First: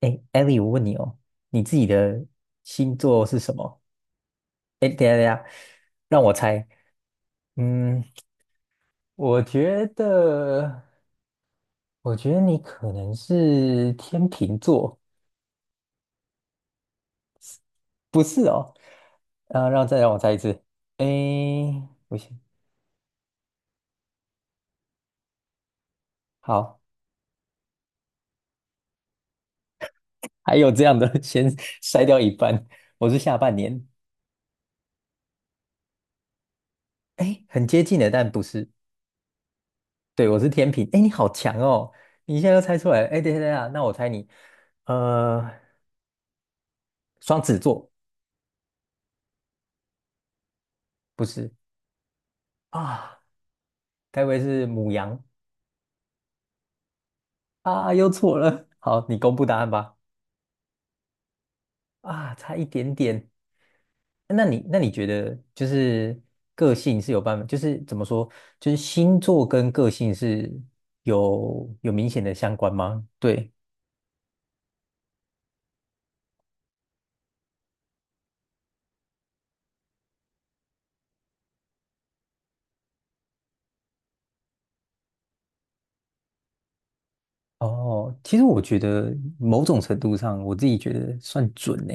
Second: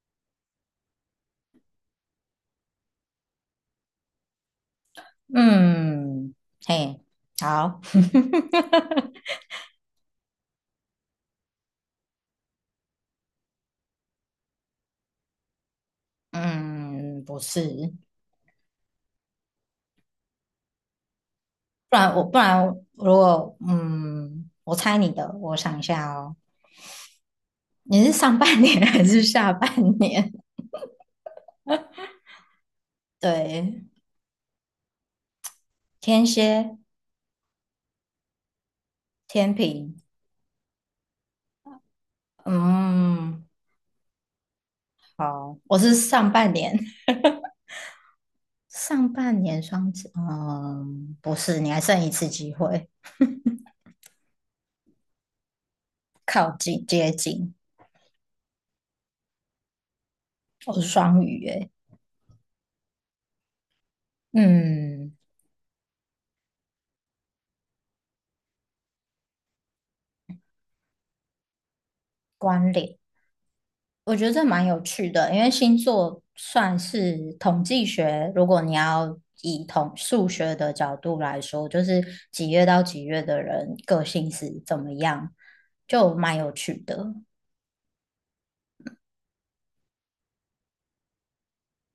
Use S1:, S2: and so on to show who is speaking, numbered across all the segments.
S1: 哎艾 l 我问你哦，你自己的星座是什么？哎，等一下等一下，让我
S2: 嗯，
S1: 猜。
S2: 嘿，好，
S1: 嗯，我觉得，我觉得你可能是天秤座，
S2: 嗯，不是，
S1: 不是哦。啊，让我猜一次。哎，
S2: 不然
S1: 不
S2: 我
S1: 行，
S2: 不然如果我猜你的，我想一下哦，
S1: 好，
S2: 你是上半年 还是下半年？
S1: 还有这样的，先筛掉一半。我是下半
S2: 对，
S1: 年，
S2: 天蝎、
S1: 哎，很接近的，但不是。
S2: 天平，
S1: 对，我是天秤。哎，你好强哦，你现在又猜出来了。哎，等一下
S2: 嗯，
S1: 等一下，那我猜你，呃，
S2: 好，我是上半年，
S1: 双子座
S2: 上半年双子，嗯，
S1: 不
S2: 不
S1: 是。
S2: 是，你还剩一次机会，
S1: 啊，该不会是母羊
S2: 靠近接近，
S1: 啊？又错了。好，你公布答案吧。
S2: 我是双鱼，诶，
S1: 啊，差一点点。那你觉
S2: 嗯，
S1: 得就是个性是有办法，就是怎么说，就是星座跟个性是有明显的相
S2: 关
S1: 关
S2: 联。
S1: 吗？对。
S2: 我觉得这蛮有趣的，因为星座算是统计学，如果你要以统数学的角度来说，就是几月到几月的人个性是怎么样，就蛮有趣的。
S1: 哦，其实我觉得某种程度上，我自己觉得算准呢。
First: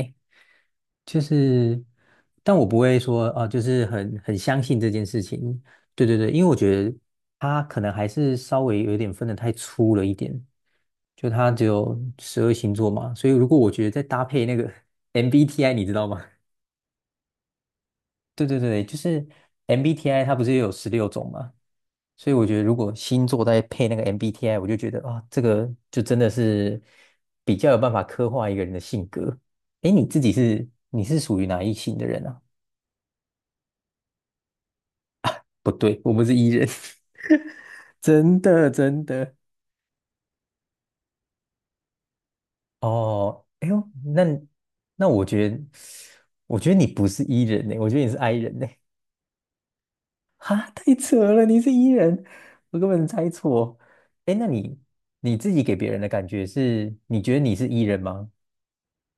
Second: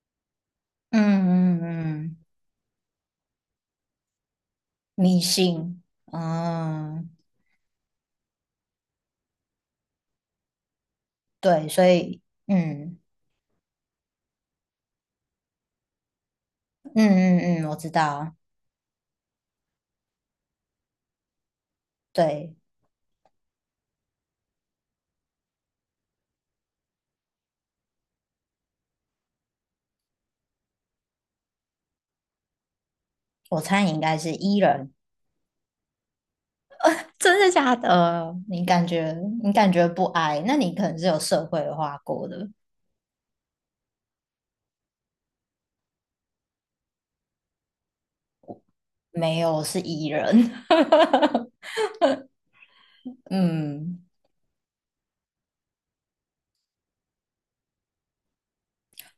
S2: 嗯
S1: 就
S2: 嗯
S1: 是，
S2: 嗯，
S1: 但我不会说啊，就是很相信这件
S2: 迷
S1: 事情。
S2: 信，
S1: 对对对，因为我觉得
S2: 嗯，
S1: 他可能还是稍微有一点分得太粗了一点，就他只
S2: 对，所
S1: 有
S2: 以，
S1: 12星座
S2: 嗯
S1: 嘛，所以如果我觉得再搭配那个 MBTI，你知道吗？
S2: 嗯嗯嗯，我知道，
S1: 对对对，就是 MBTI 它不是有16种嘛，所以我
S2: 对，
S1: 觉得如果星座再配那个 MBTI，我就觉得啊，这个就真的是比较有办法刻画一个人的性格。诶，你是属于哪一型的人啊？
S2: 我猜你应该是 E 人，
S1: 不对，我们是 E 人，
S2: 真的假 的？
S1: 真
S2: 你
S1: 的
S2: 感
S1: 真
S2: 觉
S1: 的。
S2: 你感觉不 I，那你可能是有社会化过的。
S1: 哦，哎呦，那我觉得，你不是 E 人呢，我觉得你是 I 人呢。
S2: 没有，是 E 人。
S1: 哈，太扯了！你是 E 人，我根本猜错。
S2: 嗯，
S1: 哎，那你自己给别人的感觉是，你觉得你是 E 人吗？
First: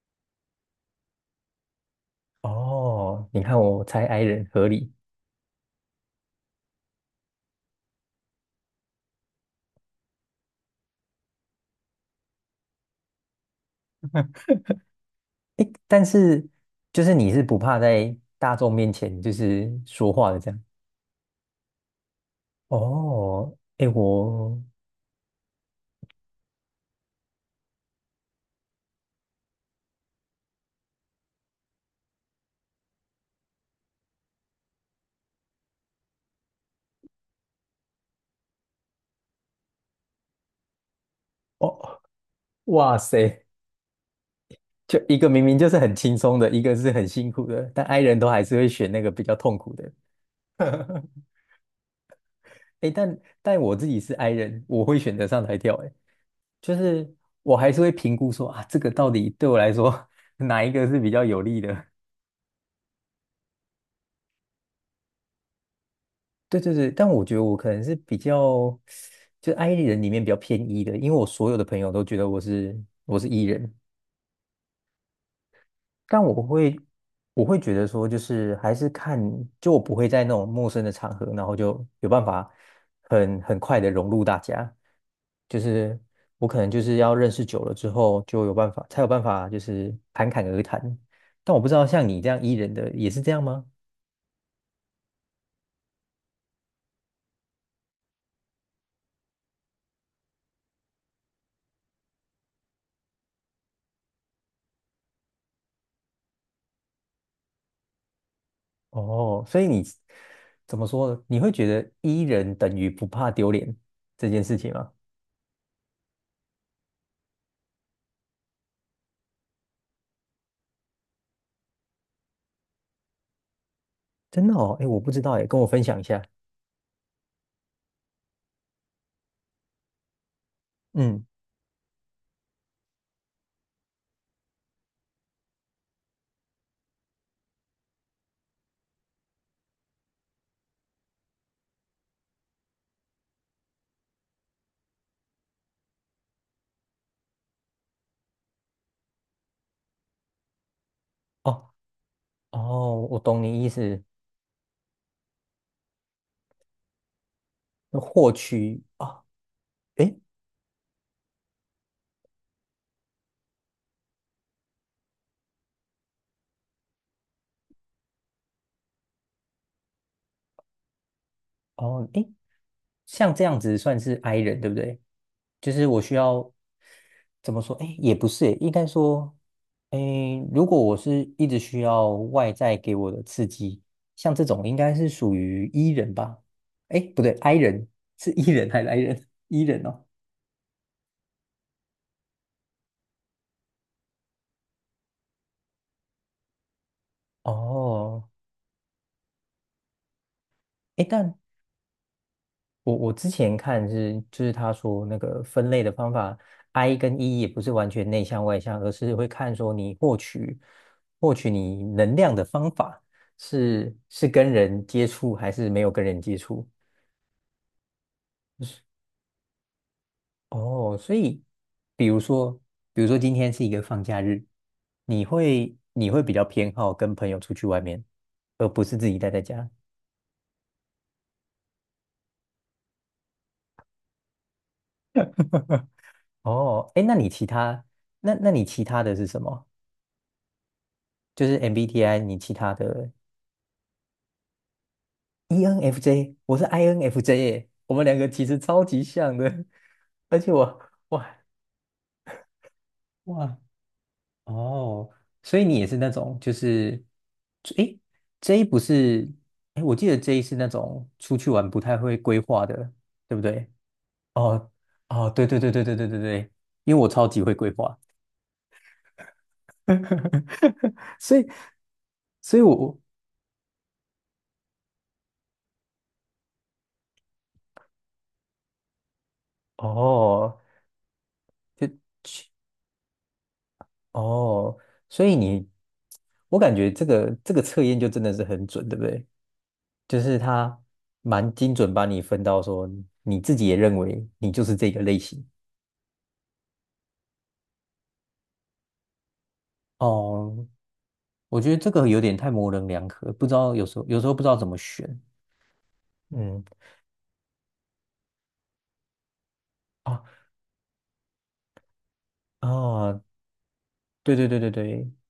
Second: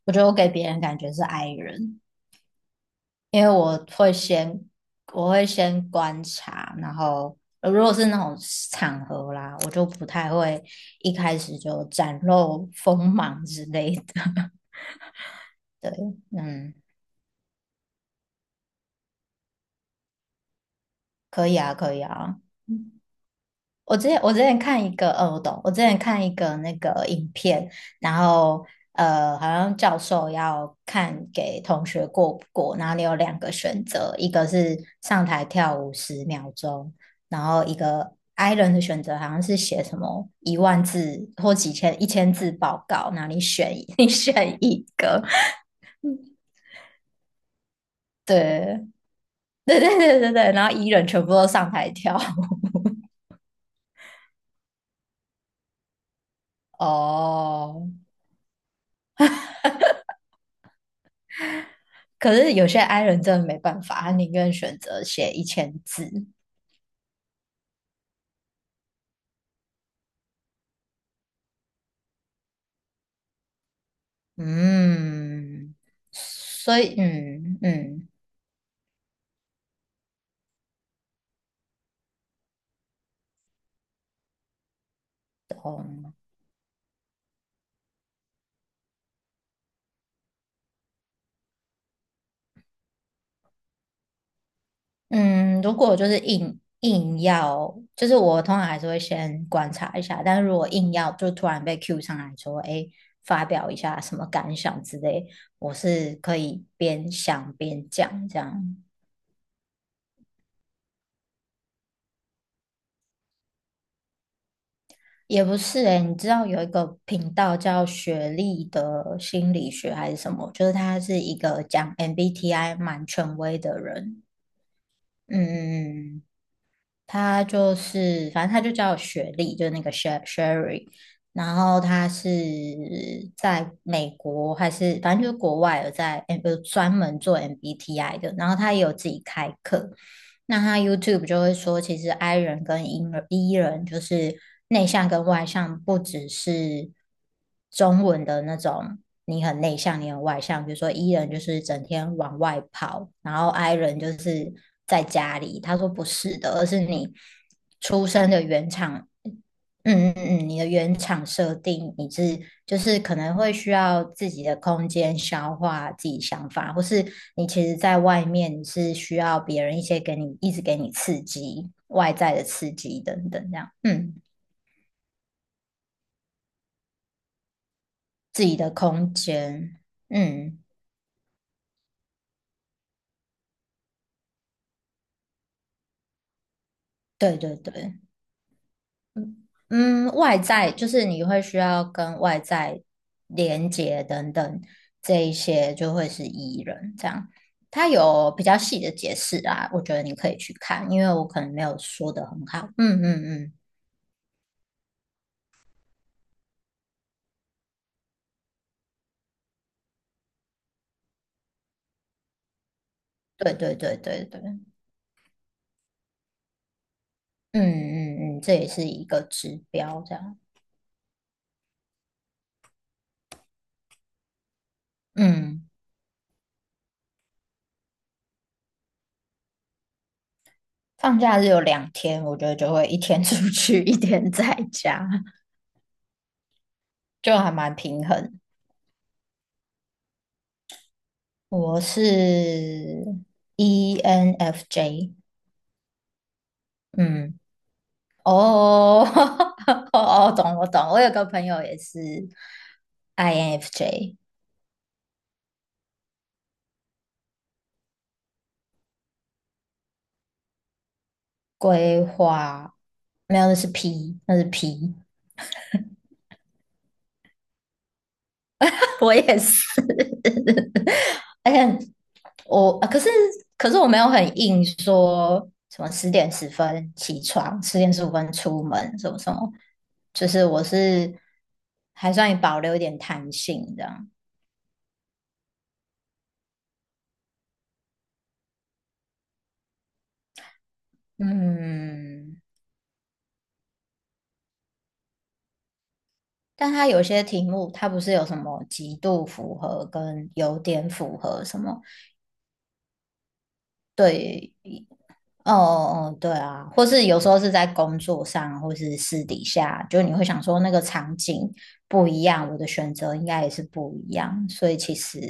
S2: 我觉得我给别人感觉是 I 人，
S1: 哦，你
S2: 因为
S1: 看
S2: 我
S1: 我猜
S2: 会
S1: I 人
S2: 先
S1: 合理。
S2: 我会先观察，然后如果是那种场合啦，我就不太会一开始就展露锋芒之类的。
S1: 哎，
S2: 对，
S1: 但是
S2: 嗯，
S1: 就是你是不怕在大众面前就是说话的这样。
S2: 可以啊，可以啊。
S1: 哦，哎
S2: 我之前我之
S1: 我
S2: 前看一个，我懂，我之前看一个那个影片，然后好像教授要看给同学过不过，然后你有两个选择，一个是上台跳舞10秒钟，然后一个 i 人的选择好像是写什么1万字或几
S1: 哦，
S2: 千一千字报
S1: 哇
S2: 告，那你
S1: 塞，
S2: 选一 你选一
S1: 就一
S2: 个，
S1: 个明明就是很轻松的，一个是很辛苦的，但 i 人都还是会
S2: 对
S1: 选那个比较痛苦
S2: 对
S1: 的。
S2: 对对对对，然后 E 人 全部都上台跳，
S1: 哎但我自己是 i 人，我会选择上台跳。哎，就 是我还是
S2: 哦，
S1: 会评估说啊，这个到底对我来说 哪一个是比较有利的？
S2: 可是有些 I 人真的没办法，他宁愿选择写一千字。
S1: 对对对，但我觉得我可能是比较，就 i 人里面比较偏 E 的，因为我所有的朋友都觉得我是 E 人，
S2: 嗯，
S1: 但
S2: 所以
S1: 我
S2: 嗯
S1: 会觉得说，
S2: 嗯
S1: 就是还是看，就我不会在那种陌生的场合，然后就有办法很快的融入大家。就是我可能就是要认识久了之后，就有办法，才有办法就是侃侃而谈。但我不知道像你这样 E 人的也是这样吗？
S2: 嗯，如果就是硬要，就是我通常还是会先观察一下，但是如果硬要就突然被 Q 上来说，哎，发表一下什么感想之类，我是可以边想边讲这样。
S1: 哦，所以你怎么说呢？你会觉得 E 人等于不怕丢脸这件事情吗？
S2: 也不是诶，你知道有一个频道叫学历的心理学还是什么？就是他是一个讲 MBTI 蛮权威的人。
S1: 真的哦，哎，我不知道
S2: 嗯
S1: 哎，跟我分享一
S2: 嗯
S1: 下。
S2: 嗯他就是，反正他就叫我雪莉，就是那个 Sherry
S1: 嗯，
S2: 然后他是在美国还是反正就是国外有在有专门做 MBTI 的，然后他也有自己开课。那他 YouTube 就会说，其实 I 人跟 E 人，E 人就是内向跟外向，不只是中文的那种你很内向，你很外向。比如说 E 人就是
S1: 哦
S2: 整天往外
S1: 哦，
S2: 跑，
S1: 我
S2: 然
S1: 懂
S2: 后
S1: 你意
S2: I 人
S1: 思。
S2: 就是在家里。他说不是的，而是你
S1: 那
S2: 出生
S1: 获
S2: 的原
S1: 取
S2: 厂，
S1: 啊，诶，
S2: 你的原厂设定，你是就是可能会需要自己的空间消化自己想法，或是你其实在外面你是需要别人一些一直给你刺激，
S1: 哦，
S2: 外
S1: 诶，
S2: 在的刺激等
S1: 像这
S2: 等这
S1: 样
S2: 样，
S1: 子算
S2: 嗯，
S1: 是 I 人，对不对？就是我需要怎么说？诶，也不
S2: 自
S1: 是，
S2: 己
S1: 应
S2: 的
S1: 该
S2: 空
S1: 说，
S2: 间，
S1: 诶，
S2: 嗯，
S1: 如果我是一直需要外在给我的刺激，像这种应该是属于 E 人吧？诶，不对
S2: 对对
S1: ，I 人
S2: 对。
S1: 是 E 人还是 I 人？E 人哦。
S2: 嗯，外在就是你会需要跟外在连接等等，这一些就会是 E 人这样。它
S1: 哦，
S2: 有比较细的解释啊，我觉得你可以去看，因
S1: 诶，
S2: 为我
S1: 但
S2: 可能没有说的很好。
S1: 我
S2: 嗯
S1: 我
S2: 嗯
S1: 之
S2: 嗯，
S1: 前看是，就是他说那个分类的方法，I 跟 E 也不是完全内向外向，而是会看说你获取你能量的方法
S2: 对对
S1: 是
S2: 对对
S1: 是
S2: 对，
S1: 跟
S2: 嗯
S1: 人接触还是没有跟人接触。
S2: 嗯嗯，这也是一个指标这样。
S1: 哦，所以比如说，比如说今天是一个放假日，
S2: 嗯，
S1: 你会比较偏好跟朋友出去外面，而不是自己待在家。
S2: 放假日有2天，我觉得就会一天 出去，一天在家，
S1: 哦，哎，那你
S2: 就
S1: 其
S2: 还蛮
S1: 他
S2: 平
S1: 那
S2: 衡。
S1: 那你其他的是什么？就是
S2: 我是
S1: MBTI，你其他的
S2: ENFJ。
S1: ENFJ，我是
S2: 嗯。
S1: INFJ，耶我们两个其实超级
S2: 哦，
S1: 像 的，
S2: 哦，哦，
S1: 而且
S2: 懂，我
S1: 我
S2: 懂。我有个
S1: 哇
S2: 朋友也是
S1: 哇
S2: INFJ
S1: 哦，所以你也是那种就是诶，J 不是诶，我记得 J 是那种出去玩不太
S2: 规
S1: 会规划
S2: 划，
S1: 的，对
S2: 没
S1: 不
S2: 有，那是
S1: 对？
S2: P，那是
S1: 哦
S2: P。
S1: 哦，对对对对对对对对，因为我超级会规划，
S2: 我也是，
S1: 所 以
S2: 而且
S1: 所以
S2: 我，啊
S1: 我
S2: 可是我没有很硬说什么10点10分起床，10点15分出门，什么什么，就是
S1: 哦
S2: 我是
S1: 就
S2: 还算保留一点弹性这样。
S1: 哦，所以你我感觉这个测验就真的是很准，对不对？就是他蛮精准把你
S2: 嗯，
S1: 分到说你自己也认为你就是这个类型。
S2: 但它有些题目，它不是有什么极度符合跟有
S1: 哦，
S2: 点符合什
S1: 我觉
S2: 么？
S1: 得这个有点太模棱两可，不知道有时候不知
S2: 对，
S1: 道怎么选。
S2: 哦哦，对
S1: 嗯
S2: 啊，或是有时候是在工作上，或是私底下，就你
S1: 啊
S2: 会想说那个场景不一样，我的选择
S1: 啊，
S2: 应该也是不一
S1: 对
S2: 样，
S1: 对对
S2: 所
S1: 对
S2: 以其
S1: 对，
S2: 实，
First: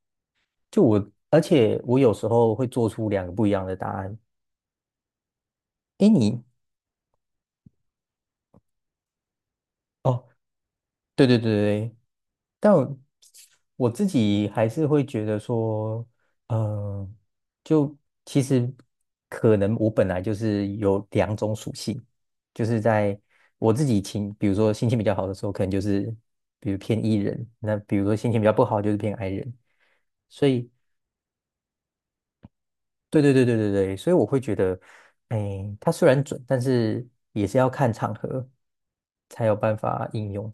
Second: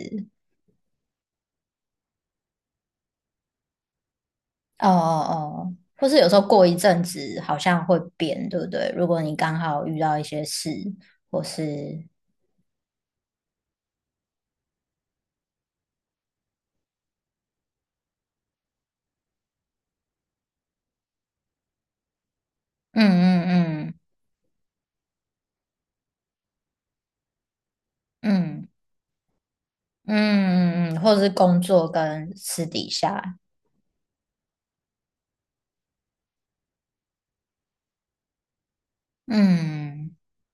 S1: 就我，而且我有时候会做出两个不一样的答案。
S2: 哦哦哦，或
S1: 诶，
S2: 是有时候
S1: 你
S2: 过一阵子好像会变，对不对？如果你刚好遇到一
S1: 哦，
S2: 些事，
S1: 对对
S2: 或
S1: 对对，
S2: 是
S1: 但我自己还是会觉得说，呃，就其实可能我本来就是有两种属性，就是
S2: 嗯
S1: 在我自
S2: 嗯嗯
S1: 己情，比如说心情比较好的时候，可能就是比如偏 E 人，那比如说心情比较不
S2: 嗯
S1: 好就是偏 I 人，
S2: 嗯
S1: 所以
S2: 嗯嗯，嗯或是工作跟私底
S1: 对对
S2: 下。
S1: 对对对对，所以我会觉得，哎，它虽然准，但是也是要看场合才有办法
S2: 嗯，
S1: 应用。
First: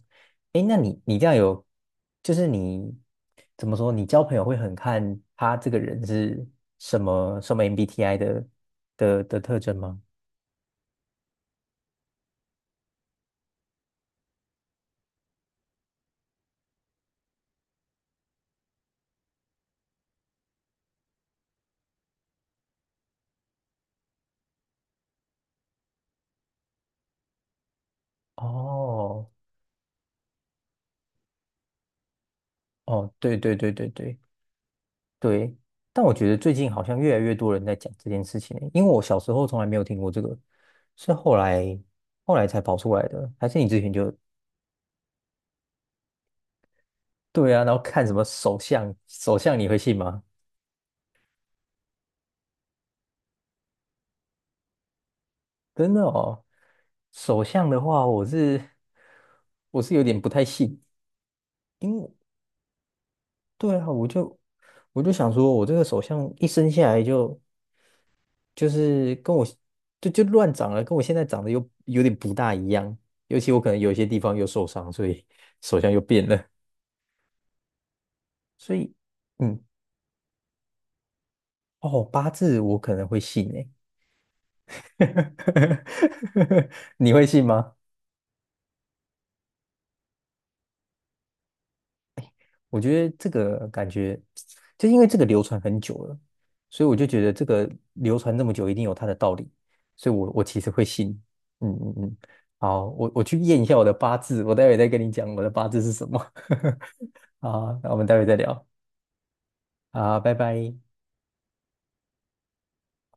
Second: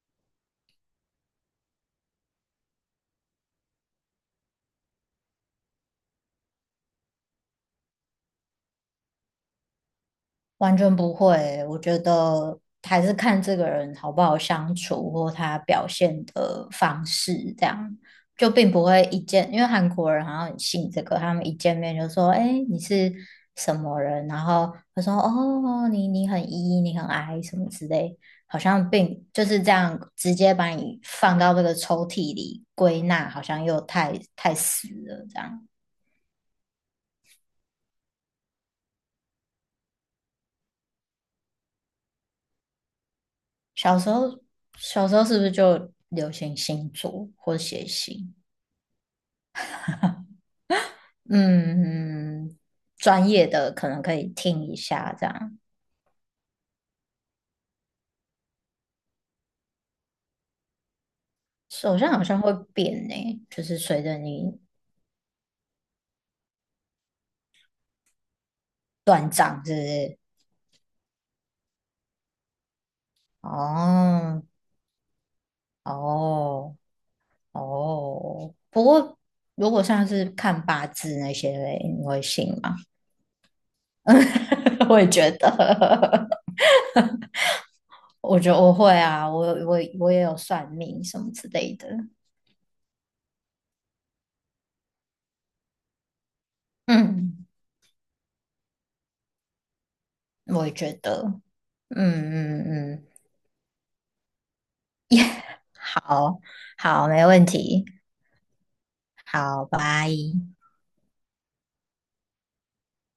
S1: 哎，那你这样有，就是你怎么说，你交朋友会很看他这个人是什么什么 MBTI 的特征吗？
S2: 完全不会。我觉得还是看这个人好不好相处，或他表现的方式，这样就并不会一见。因为韩国人好像很信这个，他们一见面就说：“哎，你是什么人？”然后他说：“哦，你很 E，你很 I 什么之类。”好像并
S1: 哦
S2: 就是这样直接把你放到这个抽屉里归
S1: 哦，
S2: 纳，
S1: 对
S2: 好
S1: 对
S2: 像
S1: 对
S2: 又
S1: 对
S2: 太
S1: 对
S2: 太死了这
S1: 对，
S2: 样。
S1: 但我觉得最近好像越来越多人在讲这件事情欸因为我小时候从来没有听过这个，是后来才跑出来的，还是你之前
S2: 小时
S1: 就？
S2: 候，小时候是不是就流行星座
S1: 对
S2: 或
S1: 啊，然后
S2: 写
S1: 看什么
S2: 信？
S1: 首相你会信吗？
S2: 嗯，专业的可能可以听一下，这样
S1: 真的哦，首相的话，我是有点不太信，因
S2: 手相
S1: 为
S2: 好像会变呢，就
S1: 对
S2: 是
S1: 啊，
S2: 随着你
S1: 我就想说，我这个首相一生下来就就是跟我就乱长了，跟我现在长得又有点不大一样，尤其我可能有一些地方
S2: 哦
S1: 又受伤，所以首相又变了，
S2: 哦哦。
S1: 所
S2: 不
S1: 以
S2: 过
S1: 嗯
S2: 如果像是看八字那些嘞，
S1: 哦，
S2: 你会
S1: 八
S2: 信
S1: 字
S2: 吗？
S1: 我可能会信诶，
S2: 我也觉得，
S1: 你会信吗？
S2: 我觉得我会啊，我也有算命什么之类的，
S1: 我觉得这个感觉，就因为这个流传很久了，所以我就觉得这
S2: 嗯，
S1: 个流传这么久，一定有它的道理，所以我其
S2: 我
S1: 实
S2: 也
S1: 会
S2: 觉
S1: 信。
S2: 得。
S1: 嗯嗯
S2: 嗯
S1: 嗯，
S2: 嗯
S1: 好，
S2: 嗯，
S1: 我去验一下我的八字，我待会再跟你讲我的八字是什么。
S2: 好，好，没 问
S1: 好，
S2: 题，
S1: 那我们待会再聊。
S2: 好，拜。
S1: 好，拜拜。